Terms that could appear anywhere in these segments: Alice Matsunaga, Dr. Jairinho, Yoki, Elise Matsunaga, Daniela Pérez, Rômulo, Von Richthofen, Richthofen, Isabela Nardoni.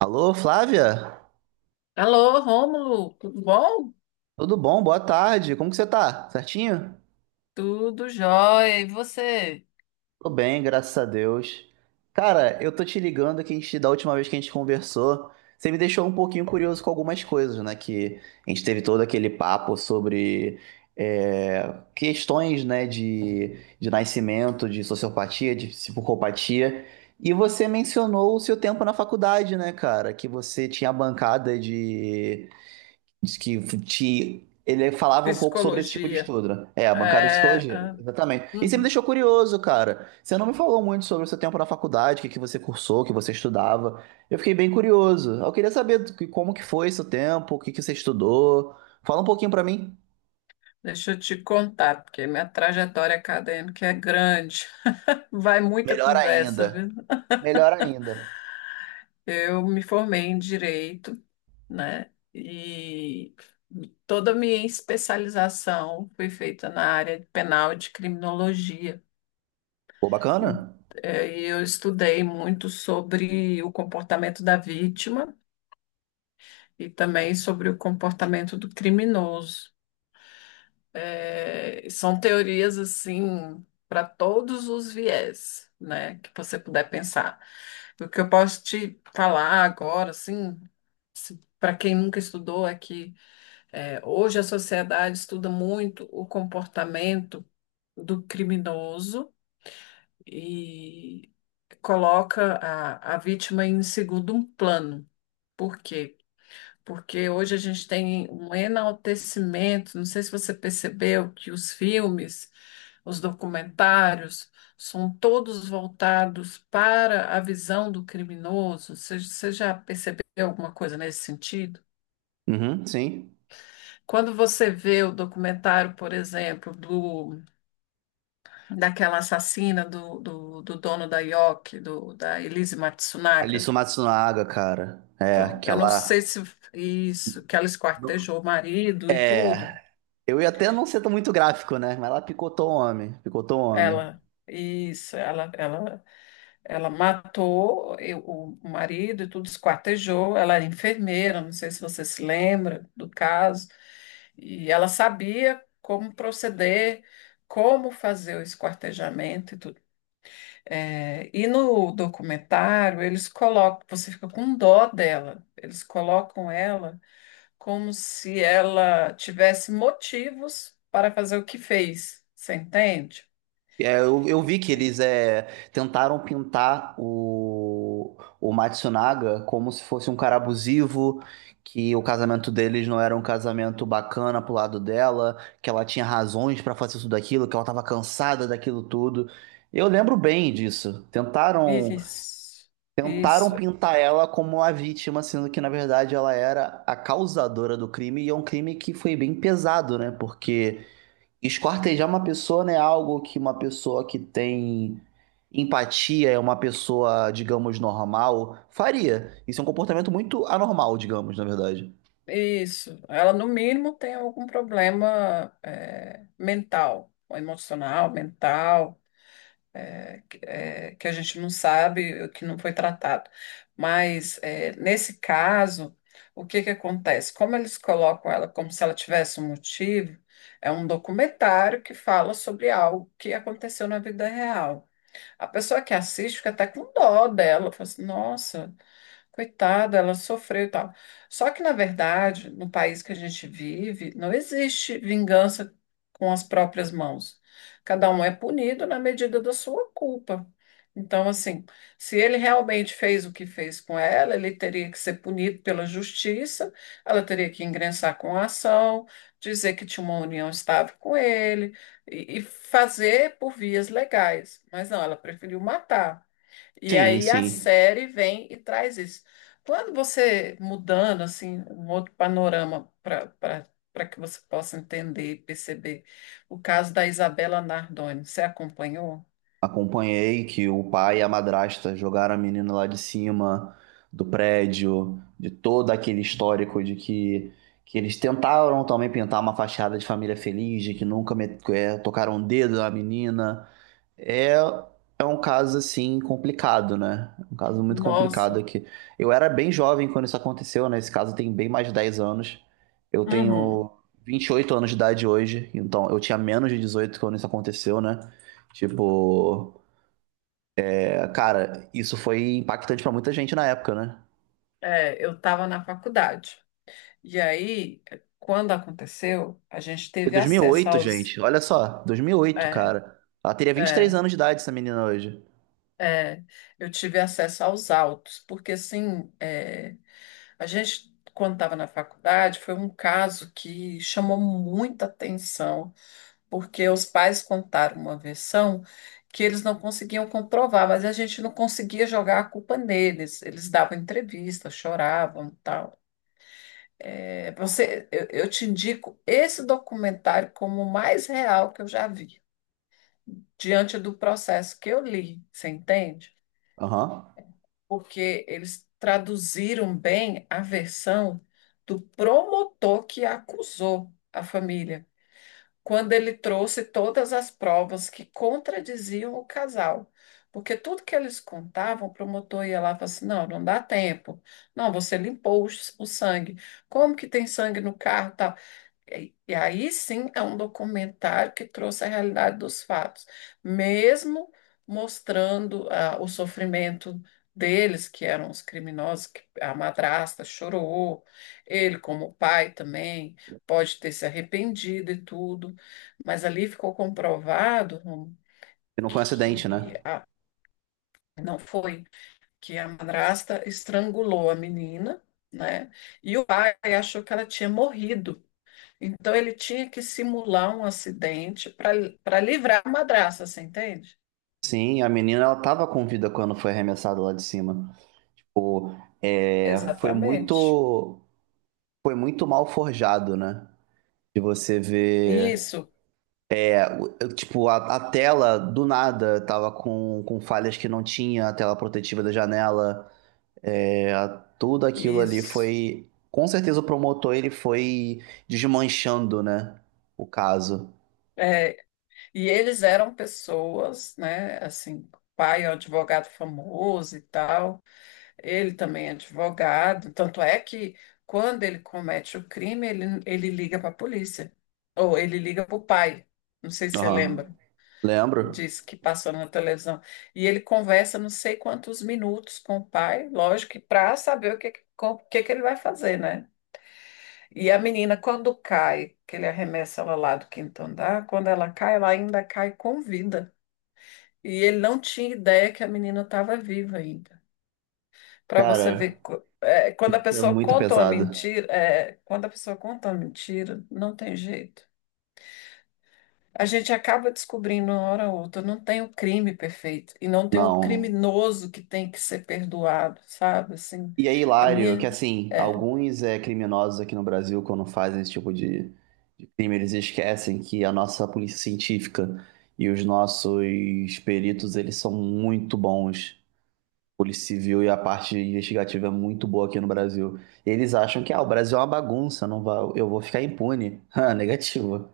Alô, Flávia? Alô, Rômulo, tudo bom? Tudo bom? Boa tarde. Como que você tá? Certinho? Tudo jóia. E você? Tô bem, graças a Deus. Cara, eu tô te ligando que a gente, da última vez que a gente conversou, você me deixou um pouquinho curioso com algumas coisas, né? Que a gente teve todo aquele papo sobre questões, né, de nascimento, de sociopatia, de psicopatia. E você mencionou o seu tempo na faculdade, né, cara? Que você tinha a bancada. Diz que te... ele falava um pouco sobre esse tipo de Psicologia. estudo, né? É, a bancada de É, psicologia, ah, exatamente. E você me uhum. deixou curioso, cara. Você não me falou muito sobre o seu tempo na faculdade, o que que você cursou, o que você estudava. Eu fiquei bem curioso. Eu queria saber como que foi seu tempo, o que que você estudou. Fala um pouquinho pra mim. Deixa eu te contar, porque minha trajetória acadêmica é grande. Vai muita Melhor conversa, viu? ainda. Melhor ainda. Eu me formei em direito, né? E toda a minha especialização foi feita na área de penal e de criminologia. Pô, E bacana? Eu estudei muito sobre o comportamento da vítima e também sobre o comportamento do criminoso. É, são teorias assim para todos os viés, né, que você puder pensar. O que eu posso te falar agora, assim, para quem nunca estudou, é que hoje a sociedade estuda muito o comportamento do criminoso e coloca a vítima em segundo plano. Por quê? Porque hoje a gente tem um enaltecimento. Não sei se você percebeu que os filmes, os documentários, são todos voltados para a visão do criminoso. Você já percebeu alguma coisa nesse sentido? Uhum, sim. Quando você vê o documentário, por exemplo, daquela assassina do dono da Yoki, da Elise Matsunaga, Alice Matsunaga, cara. É, então, eu não aquela. sei se isso, que ela esquartejou o marido e tudo. É. Eu ia até não ser tão muito gráfico, né? Mas ela picotou o homem. Picotou o homem. Ela, isso, ela matou o marido e tudo, esquartejou. Ela era enfermeira, não sei se você se lembra do caso. E ela sabia como proceder, como fazer o esquartejamento e tudo. É, e no documentário, eles colocam, você fica com dó dela, eles colocam ela como se ela tivesse motivos para fazer o que fez, você entende? É, eu vi que eles tentaram pintar o Matsunaga como se fosse um cara abusivo, que o casamento deles não era um casamento bacana pro lado dela, que ela tinha razões pra fazer tudo aquilo, que ela tava cansada daquilo tudo. Eu lembro bem disso. Tentaram, Isso, tentaram isso, pintar ela como a vítima, sendo que na verdade ela era a causadora do crime, e é um crime que foi bem pesado, né? Porque. Esquartejar uma pessoa não é algo que uma pessoa que tem empatia, é uma pessoa, digamos, normal, faria. Isso é um comportamento muito anormal, digamos, na verdade. isso. Ela, no mínimo, tem algum problema mental, ou emocional, mental, que que a gente não sabe, que não foi tratado. Mas, nesse caso, o que que acontece? Como eles colocam ela como se ela tivesse um motivo, é um documentário que fala sobre algo que aconteceu na vida real. A pessoa que assiste fica até com dó dela, fala assim, nossa. Coitada, ela sofreu e tal. Só que, na verdade, no país que a gente vive, não existe vingança com as próprias mãos. Cada um é punido na medida da sua culpa. Então, assim, se ele realmente fez o que fez com ela, ele teria que ser punido pela justiça, ela teria que ingressar com a ação, dizer que tinha uma união estável com ele e fazer por vias legais. Mas não, ela preferiu matar. E Sim, aí a sim. série vem e traz isso. Quando você mudando assim um outro panorama para que você possa entender e perceber o caso da Isabela Nardoni, você acompanhou? Acompanhei que o pai e a madrasta jogaram a menina lá de cima do prédio, de todo aquele histórico de que eles tentaram também pintar uma fachada de família feliz, de que nunca me- eh, tocaram o dedo na menina. É, é um caso assim complicado, né? Um caso muito complicado Nossa. aqui. Eu era bem jovem quando isso aconteceu, né? Esse caso tem bem mais de 10 anos. Eu Uhum. tenho 28 anos de idade hoje, então eu tinha menos de 18 quando isso aconteceu, né? Tipo, cara, isso foi impactante pra muita gente na época, né? É, eu estava na faculdade. E aí, quando aconteceu, a gente teve Em acesso oito, aos. gente, olha só, 2008, cara. Ela teria 23 anos de idade, essa menina hoje. É, eu tive acesso aos autos, porque assim, a gente, quando estava na faculdade, foi um caso que chamou muita atenção, porque os pais contaram uma versão que eles não conseguiam comprovar, mas a gente não conseguia jogar a culpa neles. Eles davam entrevista, choravam, e tal. É, você, eu te indico esse documentário como o mais real que eu já vi, diante do processo que eu li, você entende? Aham. Porque eles traduziram bem a versão do promotor que acusou a família, quando ele trouxe todas as provas que contradiziam o casal. Porque tudo que eles contavam, o promotor ia lá e falava assim: não, não dá tempo. Não, você limpou o sangue. Como que tem sangue no carro? Tal? E aí sim é um documentário que trouxe a realidade dos fatos, mesmo mostrando ah, o sofrimento deles, que eram os criminosos, que a madrasta chorou, ele como pai também pode ter se arrependido e tudo, mas ali ficou comprovado Rômulo, E não foi um acidente, que né? Não foi, que a madrasta estrangulou a menina, né? E o pai achou que ela tinha morrido. Então ele tinha que simular um acidente para livrar a madraça, você entende? Sim, a menina ela tava com vida quando foi arremessada lá de cima. Pô, é, foi Exatamente. muito, foi muito mal forjado, né? De você ver, Isso, tipo, a tela do nada tava com falhas que não tinha, a tela protetiva da janela, é, a- tudo aquilo ali isso. foi, com certeza o promotor ele foi desmanchando, né? O caso. É, e eles eram pessoas, né? Assim, o pai é um advogado famoso e tal, ele também é advogado. Tanto é que quando ele comete o crime, ele liga para a polícia, ou ele liga para o pai. Não sei se você Aham. lembra. Lembro? Disse que passou na televisão. E ele conversa não sei quantos minutos com o pai, lógico, que para saber o que, que ele vai fazer, né? E a menina, quando cai, que ele arremessa ela lá do quinto andar, quando ela cai, ela ainda cai com vida. E ele não tinha ideia que a menina estava viva ainda. Para você Cara, ver, quando a é pessoa muito conta uma pesado. mentira, quando a pessoa conta uma mentira, não tem jeito. A gente acaba descobrindo uma hora ou outra, não tem o crime perfeito e não tem o Não. criminoso que tem que ser perdoado, sabe? Assim, E é a hilário que, minha assim, é, alguns criminosos aqui no Brasil, quando fazem esse tipo de crime, eles esquecem que a nossa polícia científica e os nossos peritos, eles são muito bons. Polícia Civil e a parte investigativa é muito boa aqui no Brasil. Eles acham que, ah, o Brasil é uma bagunça, não vai, eu vou ficar impune. Ah, negativo,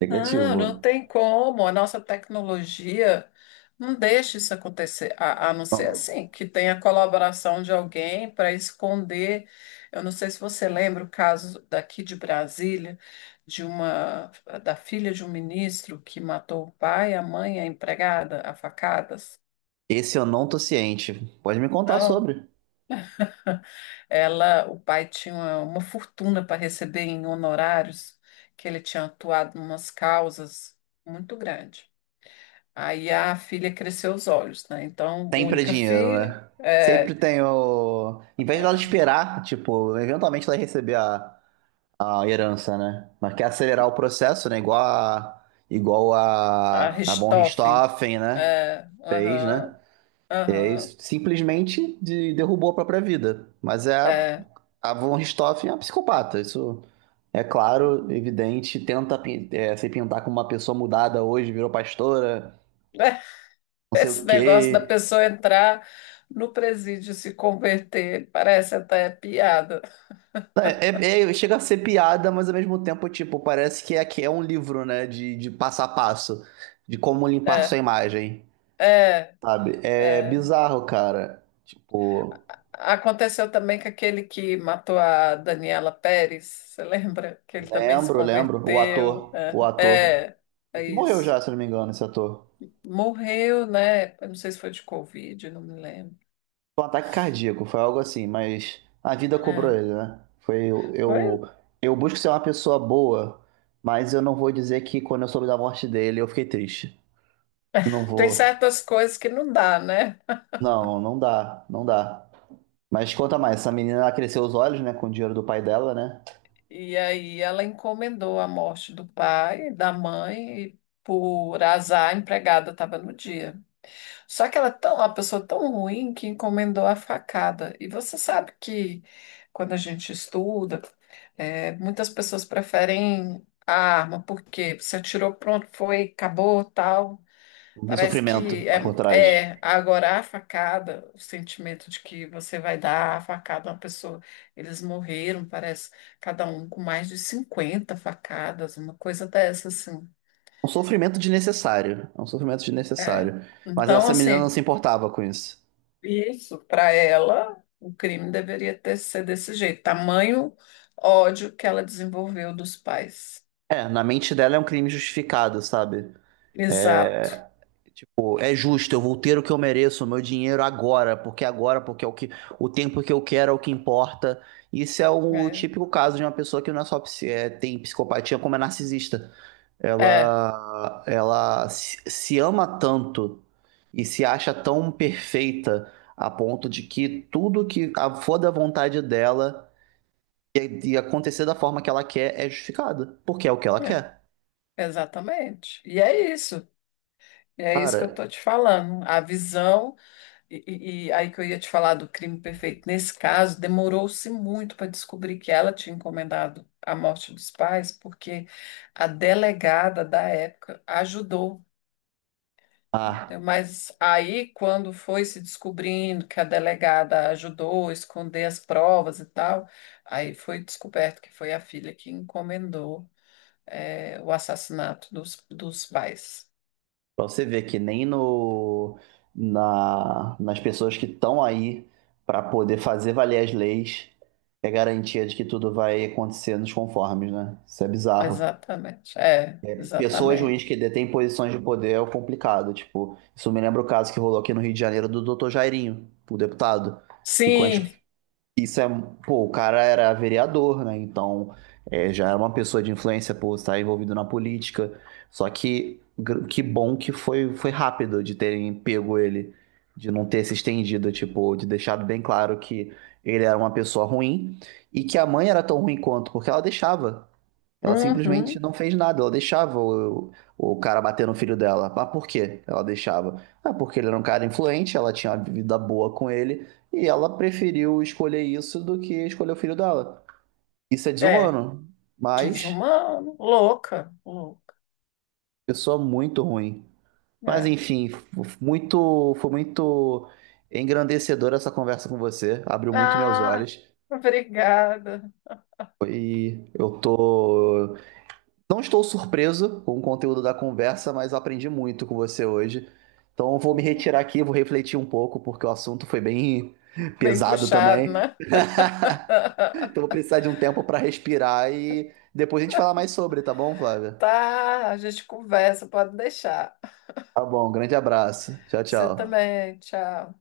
não, não negativo. tem como. A nossa tecnologia não deixa isso acontecer, a não ser Não, assim, que tenha colaboração de alguém para esconder. Eu não sei se você lembra o caso daqui de Brasília, de uma da filha de um ministro que matou o pai, a mãe, e a empregada, a facadas. esse eu não tô ciente. Pode me contar Não. sobre. Ela, o pai tinha uma fortuna para receber em honorários, que ele tinha atuado em umas causas muito grande. Aí a filha cresceu os olhos, né? Então, Sempre é única dinheiro, filha, né? Sempre é, tem o. Em vez dela é, esperar, tipo, eventualmente ela vai receber a herança, né? Mas quer acelerar o processo, né? Igual a. Igual a a. A Von Richthofen, Richthofen, né? é, Fez, né? aham, E aí, aham, simplesmente derrubou a própria vida. Mas é. É. A Von Richthofen é uma psicopata. Isso é claro, evidente. Se pintar como uma pessoa mudada hoje, virou pastora, não sei o Esse negócio da quê. pessoa entrar no presídio e se converter, parece até piada. É, chega a ser piada, mas ao mesmo tempo, tipo, parece que é um livro, né? De passo a passo, de como limpar sua É, imagem, é, sabe? É é. bizarro, cara. Tipo, Aconteceu também com aquele que matou a Daniela Pérez, você lembra? Que ele também se lembro, lembro. O converteu. ator, É, o ator. é, é Esse morreu isso. já, se eu não me engano, esse ator. Morreu, né? Eu não sei se foi de Covid, não me lembro. Foi um ataque cardíaco, foi algo assim, mas a vida cobrou É, ele, né? Foi- Eu busco ser uma pessoa boa, mas eu não vou dizer que quando eu soube da morte dele, eu fiquei triste. Não tem vou. certas coisas que não dá, né? Não, não dá, não dá. Mas conta mais, essa menina ela cresceu os olhos, né, com o dinheiro do pai dela, né? E aí ela encomendou a morte do pai, da mãe, e por azar a empregada estava no dia. Só que ela é tão, uma pessoa tão ruim que encomendou a facada. E você sabe que quando a gente estuda, muitas pessoas preferem a arma, porque você atirou, pronto, foi, acabou, tal. Não tem Parece sofrimento que lá por trás. é agora a facada, o sentimento de que você vai dar a facada a uma pessoa. Eles morreram, parece, cada um com mais de 50 facadas, uma coisa dessa, assim. É um sofrimento desnecessário. É um sofrimento É. desnecessário. Mas Então, essa menina não assim. se importava com isso. Isso, para ela, o crime deveria ter ser desse jeito, tamanho ódio que ela desenvolveu dos pais. É, na mente dela é um crime justificado, sabe? É, Exato. é justo, eu vou ter o que eu mereço, o meu dinheiro agora, porque é o que o tempo que eu quero é o que importa. Isso é o É, típico caso de uma pessoa que não é tem psicopatia, como é narcisista. é, Ela se ama tanto e se acha tão perfeita a ponto de que tudo que for da vontade dela e acontecer da forma que ela quer é justificado, porque é o que ela é, quer. exatamente. E é isso. E é isso que eu Cara, estou te falando. A visão, e aí que eu ia te falar do crime perfeito. Nesse caso, demorou-se muito para descobrir que ela tinha encomendado a morte dos pais, porque a delegada da época ajudou. Então, ah, mas aí, quando foi se descobrindo que a delegada ajudou a esconder as provas e tal, aí foi descoberto que foi a filha que encomendou, o assassinato dos pais. pra você ver que nem no, na, nas pessoas que estão aí pra poder fazer valer as leis é garantia de que tudo vai acontecer nos conformes, né? Isso é bizarro. Exatamente, é, Pessoas ruins que exatamente. detêm posições de poder é o complicado. Tipo, isso me lembra o caso que rolou aqui no Rio de Janeiro do Dr. Jairinho, o deputado. Que com as... Sim, Isso é. Pô, o cara era vereador, né? Então já era uma pessoa de influência por estar envolvido na política. Que bom que foi, foi rápido de terem pego ele, de não ter se estendido, tipo, de deixado bem claro que ele era uma pessoa ruim e que a mãe era tão ruim quanto, porque ela deixava. Ela simplesmente uhum, não fez nada, ela deixava o cara bater no filho dela. Mas por quê? Ela deixava. Ah, porque ele era um cara influente, ela tinha uma vida boa com ele, e ela preferiu escolher isso do que escolher o filho dela. Isso é é, desumano, mas desumano, louca, louca, pessoa muito ruim. Mas é. enfim, foi muito engrandecedora essa conversa com você, abriu muito meus Ah, olhos. obrigada. E eu tô. Não estou surpreso com o conteúdo da conversa, mas eu aprendi muito com você hoje. Então eu vou me retirar aqui, vou refletir um pouco, porque o assunto foi bem Bem pesado puxado, também. né? Então eu vou precisar de um tempo para respirar e depois a gente falar mais sobre, tá bom, Flávia? Tá, a gente conversa, pode deixar. Tá bom, grande abraço. Tchau, Você tchau. também. Tchau.